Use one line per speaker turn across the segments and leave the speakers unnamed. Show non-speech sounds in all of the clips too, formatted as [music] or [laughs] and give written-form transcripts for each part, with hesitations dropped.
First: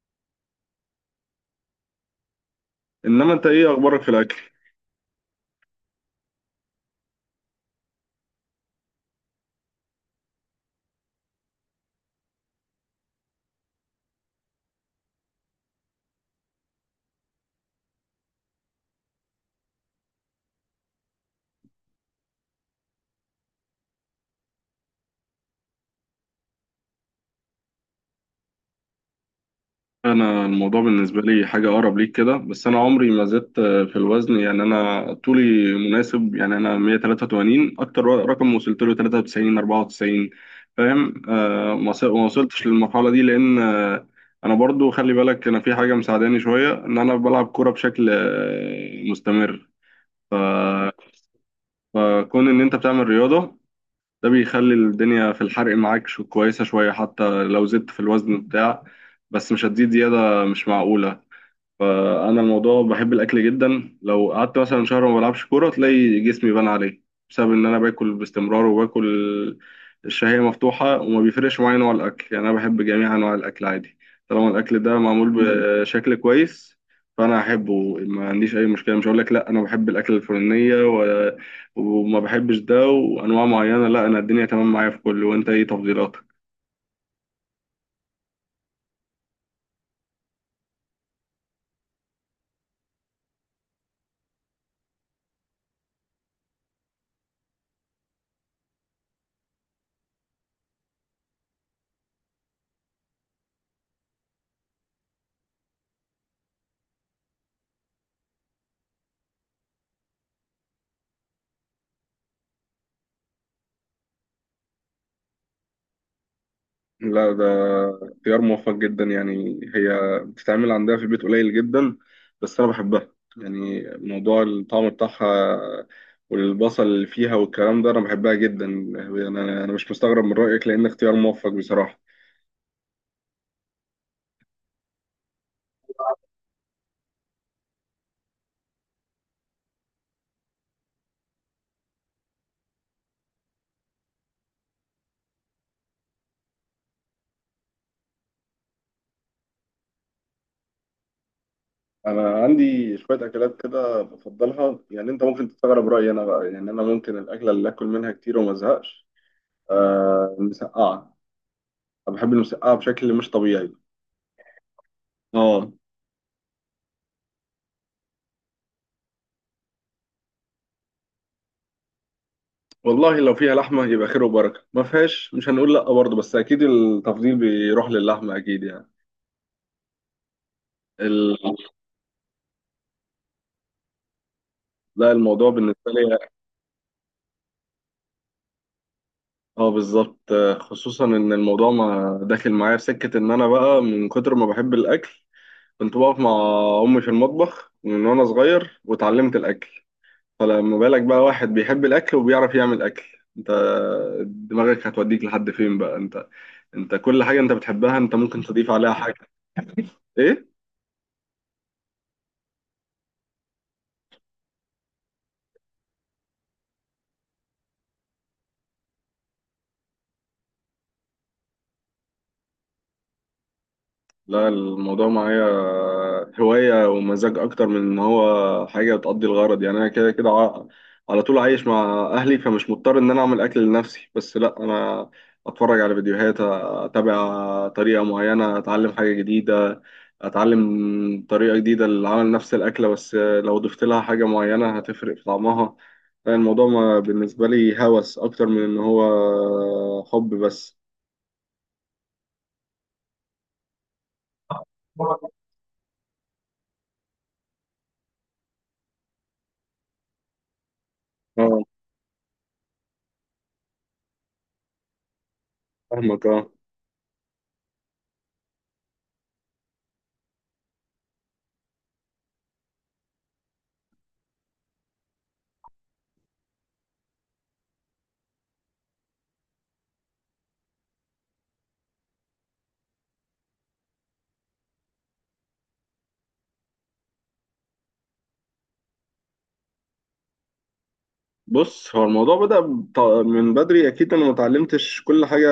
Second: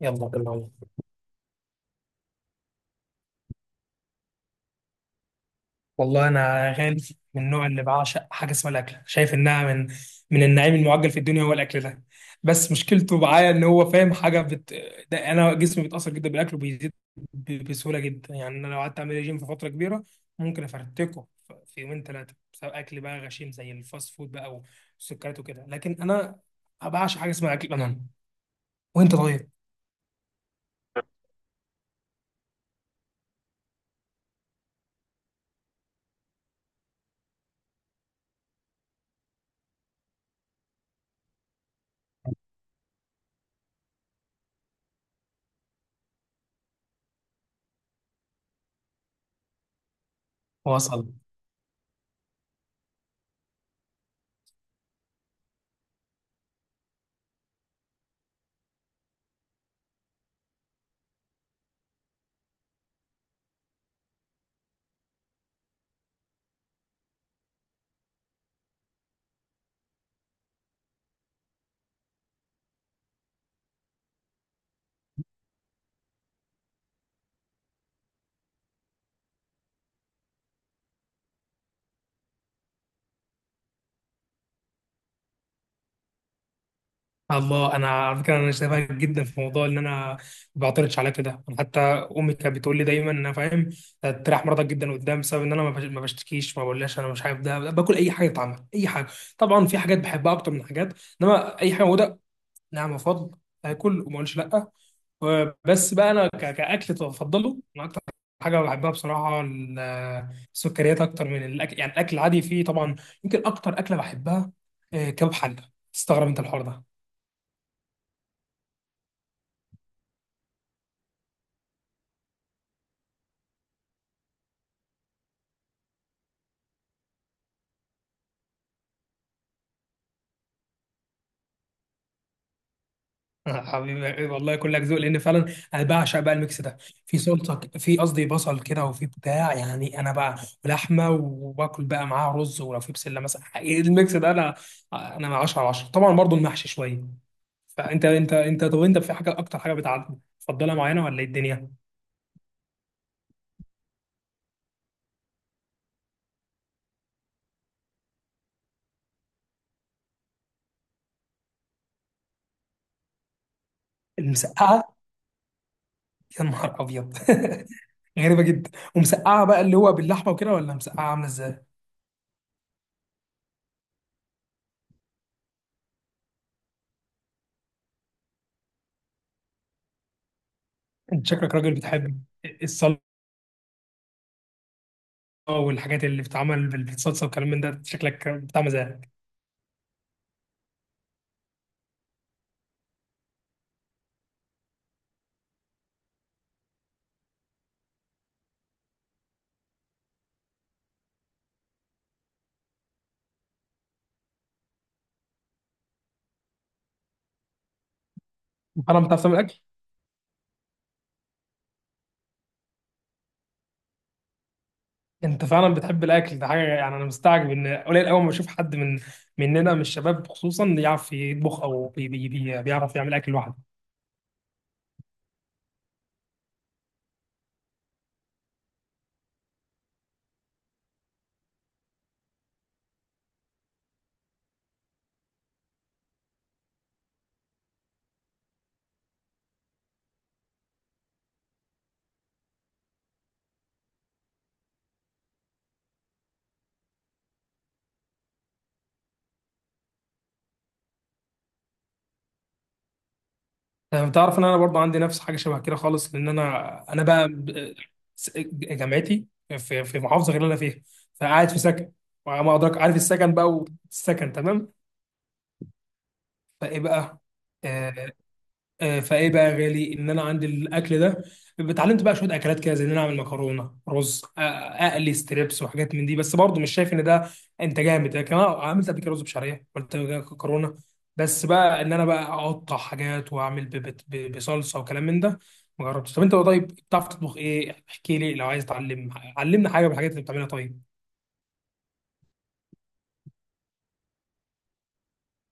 يلا بالله.
انما انت ايه اخبارك في الاكل؟
والله انا يا غالي من النوع اللي بعشق حاجه اسمها الاكل، شايف انها من النعيم المعجل في الدنيا هو الاكل ده. بس مشكلته معايا ان هو فاهم حاجه ده انا جسمي بيتاثر جدا بالاكل وبيزيد بسهوله جدا. يعني انا لو قعدت اعمل ريجيم في فتره كبيره ممكن افرتكه في يومين ثلاثه بسبب اكل بقى غشيم زي الفاست فود بقى والسكريات وكده. لكن انا بعشق حاجه اسمها اكل بنان. وانت طيب؟
انا الموضوع بالنسبه لي حاجه اقرب ليك كده، بس انا عمري ما زدت في الوزن. يعني انا طولي مناسب، يعني انا 183. اكتر رقم وصلت له 93، 94. فاهم؟ ما وصلتش للمرحله دي لان انا برضو، خلي بالك، انا في حاجه مساعداني شويه ان انا بلعب كوره بشكل مستمر. ف-
وصل.
فكون ان انت بتعمل رياضه، ده بيخلي الدنيا في الحرق معاك شو كويسة شوية. حتى لو زدت في الوزن بتاع، بس مش هتزيد زيادة مش معقولة. فانا الموضوع بحب الاكل جدا. لو قعدت مثلا شهر ما بلعبش كوره تلاقي جسمي بان عليه، بسبب ان انا باكل باستمرار وباكل. الشهيه مفتوحه، وما بيفرقش معايا نوع الاكل. يعني انا بحب جميع انواع الاكل عادي، طالما الاكل ده معمول بشكل كويس فانا احبه. ما عنديش اي مشكله، مش هقول لك لا انا بحب الاكل الفلانيه وما بحبش ده وانواع معينه. لا، انا الدنيا تمام معايا في كله. وانت ايه تفضيلاتك؟
الله، انا على فكره انا شايفها جدا في موضوع ان انا ما بعترضش على كده. انا حتى امي كانت بتقول لي دايما ان انا فاهم تريح مرضك جدا قدام، بسبب ان انا ما بشتكيش ما بقولهاش انا مش عارف. ده باكل اي حاجه تتعمل اي حاجه. طبعا في حاجات بحبها اكتر من حاجات، انما اي حاجه موجوده، نعم، وفضل اكل وما اقولش لا. بس بقى انا كاكل بفضله. انا اكتر حاجه بحبها بصراحه السكريات اكتر من الاكل. يعني الاكل العادي فيه طبعا يمكن اكتر اكله بحبها كباب حله. تستغرب انت الحوار ده؟
لا، ده اختيار موفق جدا. يعني هي بتتعمل عندها في البيت قليل جدا، بس انا بحبها. يعني موضوع الطعم بتاعها والبصل اللي فيها والكلام ده انا بحبها جدا. انا مش مستغرب من رأيك، لان اختيار موفق بصراحة.
[laughs] حبيبي والله كلك ذوق، لان فعلا انا بعشق بقى الميكس ده. في سلطه، في قصدي بصل كده، وفي بتاع، يعني انا بقى ولحمه، وباكل بقى معاها رز، ولو في بسله مثلا. [laughs] حقيقي الميكس ده، انا 10 على 10. طبعا برضو المحشي شويه. فانت انت طب انت في حاجه، اكتر حاجه بتعجبك تفضلها معينه، ولا ايه الدنيا؟
انا عندي شوية اكلات كده بفضلها. يعني انت ممكن تستغرب رأيي انا بقى، يعني انا ممكن الاكلة اللي اكل منها كتير وما ازهقش، آه، المسقعة. انا بحب المسقعة بشكل مش طبيعي.
المسقعه؟
اه،
[laughs] يا نهار ابيض. [laughs] غريبه جدا. ومسقعه بقى اللي هو باللحمه وكده، ولا مسقعه عامله ازاي؟
والله لو فيها لحمة يبقى خير وبركة، ما فيهاش مش هنقول لأ برضه، بس أكيد التفضيل بيروح للحمة أكيد. يعني
انت شكلك
ال...
راجل بتحب الصلصه
لا، الموضوع بالنسبة
والحاجات
لي
اللي بتتعمل بالصلصه والكلام من ده، شكلك بتاع مزاج.
اه، بالظبط. خصوصا إن الموضوع ما داخل معايا في سكة، إن أنا بقى من كتر ما بحب الأكل كنت بقف مع أمي في المطبخ من وأنا صغير واتعلمت الأكل. فلما بالك بقى واحد بيحب الأكل وبيعرف يعمل أكل، أنت دماغك هتوديك لحد فين بقى. أنت أنت كل حاجة أنت بتحبها أنت ممكن تضيف عليها
انا بتعرف
حاجة.
تعمل اكل؟
إيه؟
انت فعلا بتحب الاكل ده حاجه. يعني انا مستعجب ان قليل قوي ما بشوف حد مننا من الشباب خصوصا يعرف يطبخ او بي بي بي بيعرف يعمل اكل لوحده.
لا، الموضوع معايا هواية ومزاج أكتر من إن هو حاجة بتقضي الغرض. يعني أنا كده كده على طول عايش مع أهلي، فمش مضطر إن أنا أعمل أكل لنفسي. بس لأ، أنا أتفرج على فيديوهات، أتابع طريقة معينة، أتعلم حاجة جديدة، أتعلم طريقة جديدة لعمل نفس الأكلة. بس لو ضفت لها حاجة معينة هتفرق في طعمها. الموضوع بالنسبة لي هوس أكتر من إن هو حب بس.
انا بتعرف ان انا برضه عندي نفس حاجه شبه كده خالص، لان انا بقى جامعتي في محافظه غير اللي انا فيها، فقاعد في
أه.
سكن. وما ادراك، عارف السكن بقى، والسكن تمام.
فاهمك، أه.
فايه بقى، آه، فايه بقى يا غالي، ان انا عندي الاكل ده. اتعلمت بقى شويه اكلات كده زي ان انا اعمل مكرونه رز، اقلي ستريبس وحاجات من دي. بس برضه مش شايف ان ده انت جامد. لكن انا عملت قبل كده رز بشعريه، عملت قبل كده مكرونه. بس بقى ان انا بقى اقطع حاجات واعمل بصلصه وكلام من ده ما جربتش. طب انت بقى، طيب، بتعرف تطبخ ايه؟ احكي لي، لو عايز تعلم علمنا حاجه من الحاجات اللي بتعملها طيب.
بص، هو الموضوع بدأ من بدري. أكيد أنا ما اتعلمتش كل حاجة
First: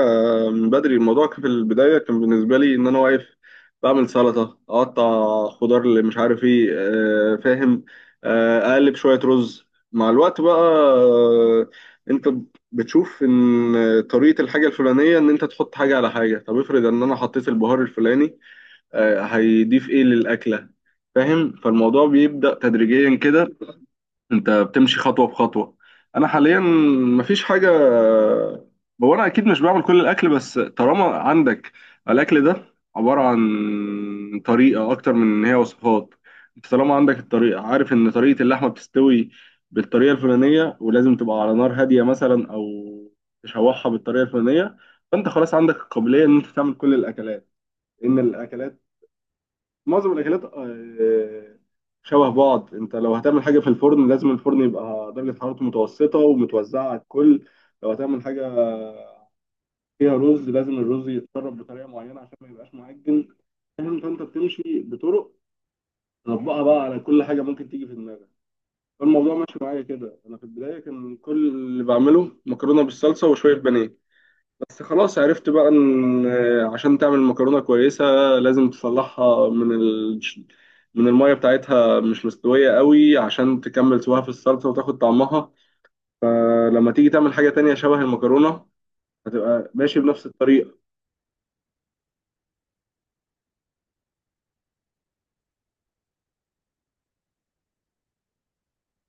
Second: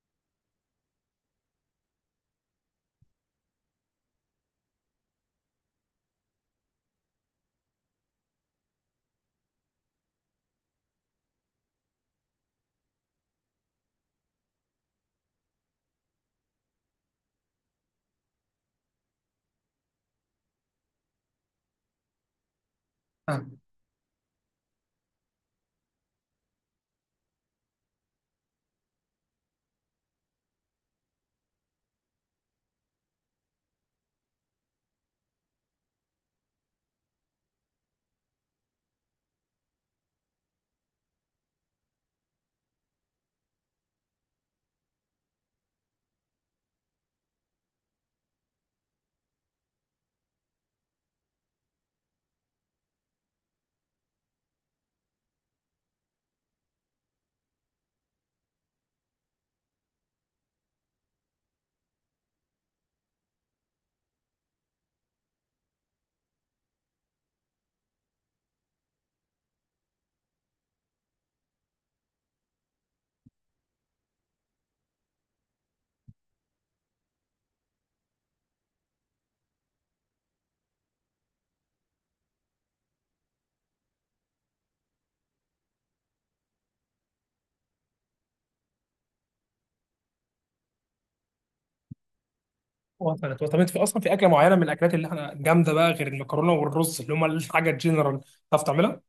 من بدري. الموضوع كان في البداية كان بالنسبة لي إن أنا واقف بعمل سلطة، أقطع خضار، اللي مش عارف إيه، فاهم؟ أقلب شوية رز. مع الوقت بقى، أنت بتشوف إن طريقة الحاجة الفلانية إن أنت تحط حاجة على حاجة. طب افرض إن أنا حطيت البهار الفلاني، هيضيف إيه للأكلة؟ فاهم؟ فالموضوع بيبدأ تدريجيا
آه.
كده. انت بتمشي خطوه بخطوه. انا حاليا مفيش حاجه، هو انا اكيد مش بعمل كل الاكل، بس طالما عندك الاكل ده عباره عن طريقه اكتر من ان هي وصفات، انت طالما عندك الطريقه، عارف ان طريقه اللحمه بتستوي بالطريقه الفلانيه ولازم تبقى على نار هاديه مثلا، او تشوحها بالطريقه الفلانيه، فانت خلاص عندك القابليه ان انت تعمل كل الاكلات. ان الاكلات، معظم الاكلات شبه بعض. انت لو هتعمل حاجه في الفرن لازم الفرن يبقى درجه حرارته متوسطه ومتوزعه على الكل. لو هتعمل حاجه فيها رز لازم الرز يتسرب بطريقه معينه عشان ما يبقاش معجن. فاهم؟ فانت بتمشي بطرق تطبقها بقى على كل حاجه ممكن تيجي في دماغك. فالموضوع ماشي معايا كده. انا في البدايه كان كل اللي بعمله مكرونه بالصلصه وشويه بانيه، بس خلاص عرفت بقى ان عشان تعمل مكرونه كويسه لازم تصلحها من من الميه بتاعتها مش مستويه قوي، عشان تكمل سواها في الصلصه وتاخد طعمها. فلما تيجي تعمل حاجه تانية شبه المكرونه هتبقى ماشي بنفس الطريقه.
وصلت وصلت. طب انت في اصلا في اكله معينه من الاكلات اللي احنا جامده بقى، غير المكرونه والرز اللي هم الحاجه الجنرال، تعرف تعملها؟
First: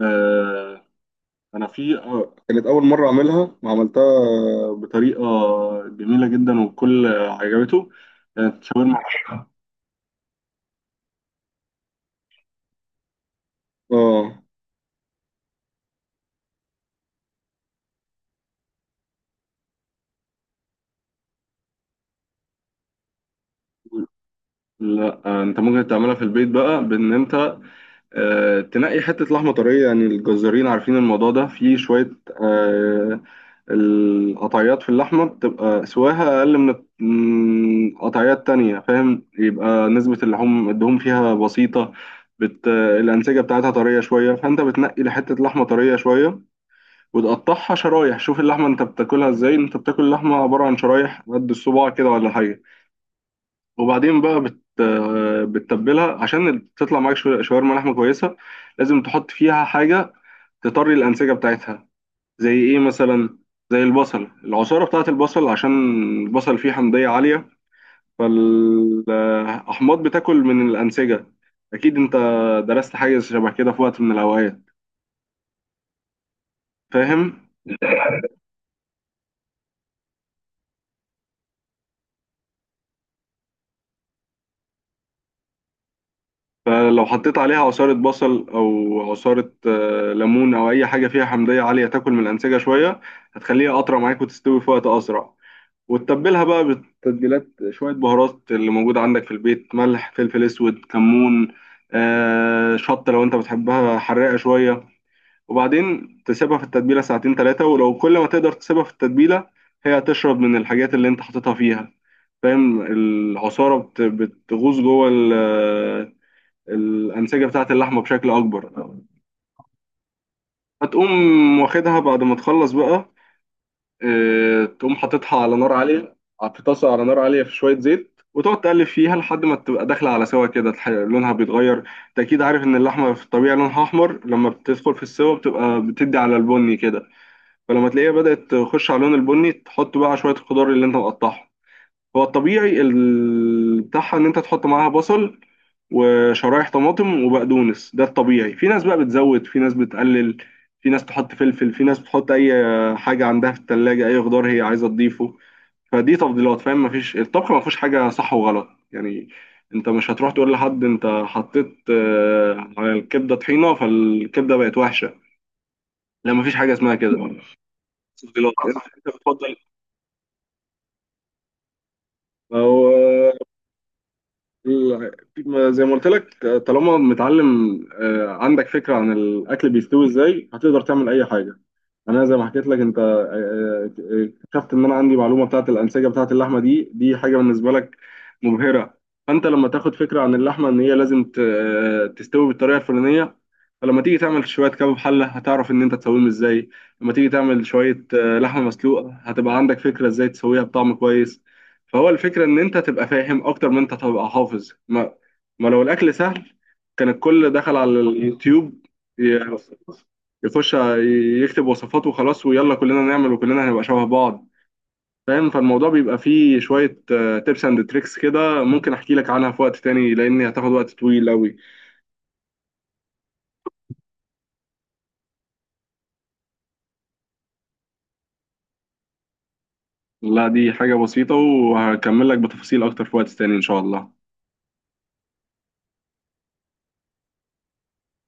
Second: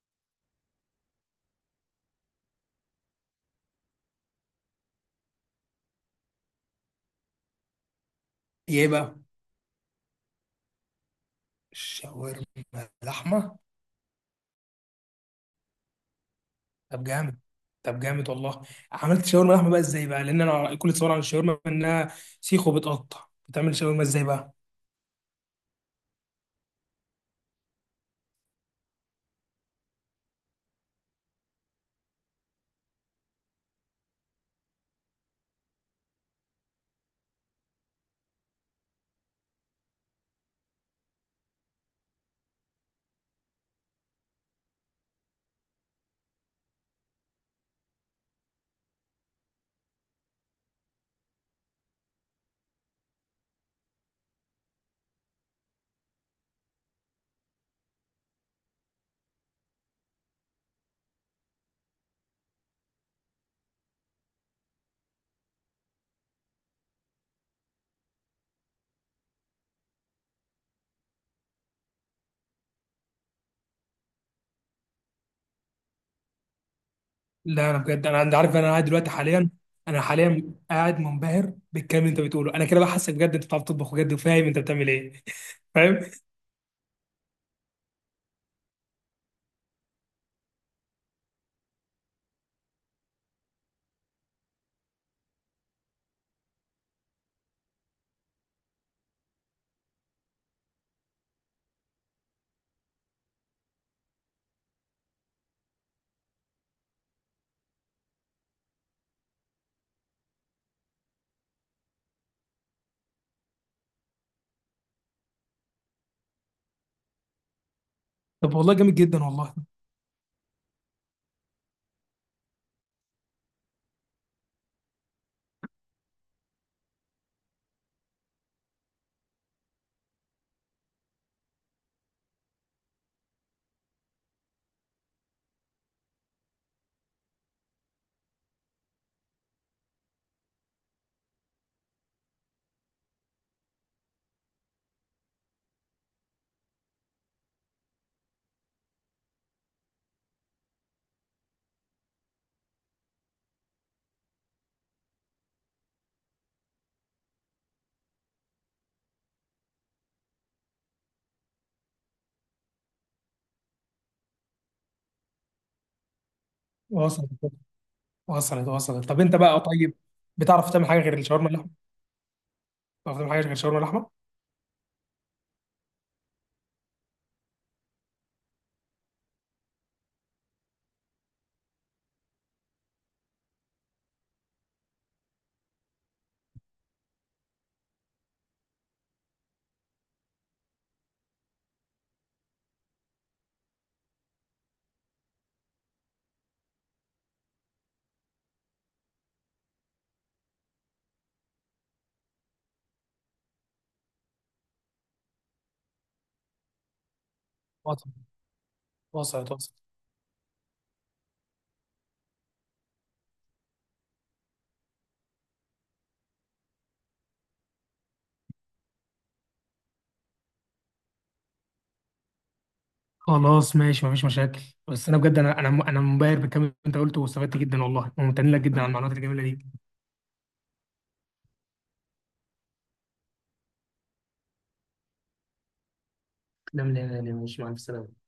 آه، انا في، كانت اول مره اعملها وعملتها بطريقه جميله جدا، والكل عجبته. كانت
ايه
شاورما.
بقى؟ شاورما لحمه؟
اه.
طب جامد. طب جامد والله. عملت شاورما لحمه بقى ازاي بقى؟ لان انا كل تصور عن الشاورما انها سيخ وبتقطع، بتعمل شاورما ازاي بقى؟
لا، انت ممكن تعملها في البيت بقى بان انت تنقي حتة لحمة طرية. يعني الجزارين عارفين الموضوع ده، في شوية، آه، القطعيات في اللحمة بتبقى سواها أقل من من قطعيات تانية، فاهم؟ يبقى نسبة اللحوم الدهون فيها بسيطة، الأنسجة بتاعتها طرية شوية. فأنت بتنقي لحتة لحمة طرية شوية وتقطعها شرايح. شوف اللحمة أنت بتاكلها إزاي. أنت بتاكل اللحمة عبارة عن شرايح قد الصباع كده ولا حاجة. وبعدين بقى بتتبلها عشان تطلع معاك شاورما لحمة كويسة. لازم تحط فيها حاجة تطري الأنسجة بتاعتها. زي إيه مثلا؟ زي البصل، العصارة بتاعت البصل، عشان البصل فيه حمضية عالية، فالأحماض بتاكل من الأنسجة. أكيد أنت درست حاجة شبه كده في وقت من الأوقات، فاهم؟
لا انا بجد، انا انت عارف انا قاعد دلوقتي حاليا. انا حاليا قاعد منبهر بالكلام اللي انت بتقوله. انا كده بقى حاسك بجد، انت بتعرف تطبخ بجد وفاهم انت بتعمل ايه. [laughs] فاهم.
فلو حطيت عليها عصارة بصل أو عصارة ليمون أو أي حاجة فيها حمضية عالية تاكل من الأنسجة شوية، هتخليها أطرى معاك وتستوي في وقت أسرع. وتتبلها بقى بالتتبيلات، شوية بهارات اللي موجودة عندك في البيت، ملح، فلفل أسود، كمون، آه، شطة لو أنت بتحبها حراقة شوية. وبعدين تسيبها في التتبيلة ساعتين تلاتة، ولو كل ما تقدر تسيبها في التتبيلة هي هتشرب من الحاجات اللي أنت حاططها فيها، فاهم؟ العصارة بتغوص جوه الأنسجة بتاعة اللحمة بشكل
طب
أكبر.
والله جامد جدا والله.
هتقوم واخدها بعد ما تخلص بقى، تقوم حاططها على نار عالية في طاسة، على نار عالية في شوية زيت، وتقعد تقلب فيها لحد ما تبقى داخلة على سوا كده، لونها بيتغير. انت اكيد عارف ان اللحمة في الطبيعي لونها احمر، لما بتدخل في السوا بتبقى بتدي على البني كده. فلما تلاقيها بدأت تخش على لون البني، تحط بقى شوية الخضار اللي انت مقطعها. هو الطبيعي بتاعها ان انت تحط معاها بصل وشرايح طماطم وبقدونس. ده الطبيعي. في ناس بقى بتزود، في ناس بتقلل، في ناس تحط فلفل، في ناس بتحط اي حاجه عندها في التلاجة، اي خضار هي عايزه تضيفه. فدي تفضيلات، فاهم؟ مفيش الطبخ ما فيهوش حاجه صح وغلط، يعني انت مش هتروح تقول لحد انت حطيت على الكبده طحينه فالكبده بقت وحشه. لا، مفيش حاجه اسمها كده،
وصلت
تفضيلات.
وصلت
انت
وصلت. طب انت
بتفضل
بقى طيب، بتعرف تعمل حاجه غير الشاورما اللحمه؟
أو
بتعرف تعمل حاجه غير الشاورما اللحمه؟
ال- زي ما قلت لك، طالما متعلم، عندك فكرة عن الأكل بيستوي إزاي، هتقدر تعمل أي حاجة. أنا زي ما حكيت لك أنت، اكتشفت إن أنا عندي معلومة بتاعة الأنسجة بتاعة اللحمة. دي حاجة بالنسبة لك مبهرة. فأنت لما تاخد فكرة عن اللحمة إن هي لازم تستوي بالطريقة الفلانية، فلما تيجي تعمل شوية كباب حلة هتعرف إن أنت تسويهم إزاي. لما تيجي تعمل شوية لحمة مسلوقة هتبقى عندك فكرة إزاي تسويها بطعم كويس. فهو الفكرة إن أنت تبقى فاهم أكتر من أنت تبقى حافظ. ما لو الأكل سهل كان الكل دخل على
وصلت
اليوتيوب،
وصلت
ي-
وصلت.
يخش يكتب وصفات وخلاص، ويلا كلنا نعمل وكلنا هنبقى شبه بعض، فاهم؟ فالموضوع بيبقى فيه شوية تيبس اند تريكس كده، ممكن أحكي لك عنها في وقت تاني لأن هتاخد وقت طويل أوي.
خلاص ماشي، مفيش مشاكل. بس انا بجد، انا انا منبهر بالكلام اللي انت قلته، واستفدت جدا والله، وممتن لك جدا على المعلومات الجميله دي.
لا، دي حاجة بسيطة، وهكمل لك بتفاصيل أكتر في وقت تاني إن شاء الله.
لا لا لا لا، مش مع السلامة.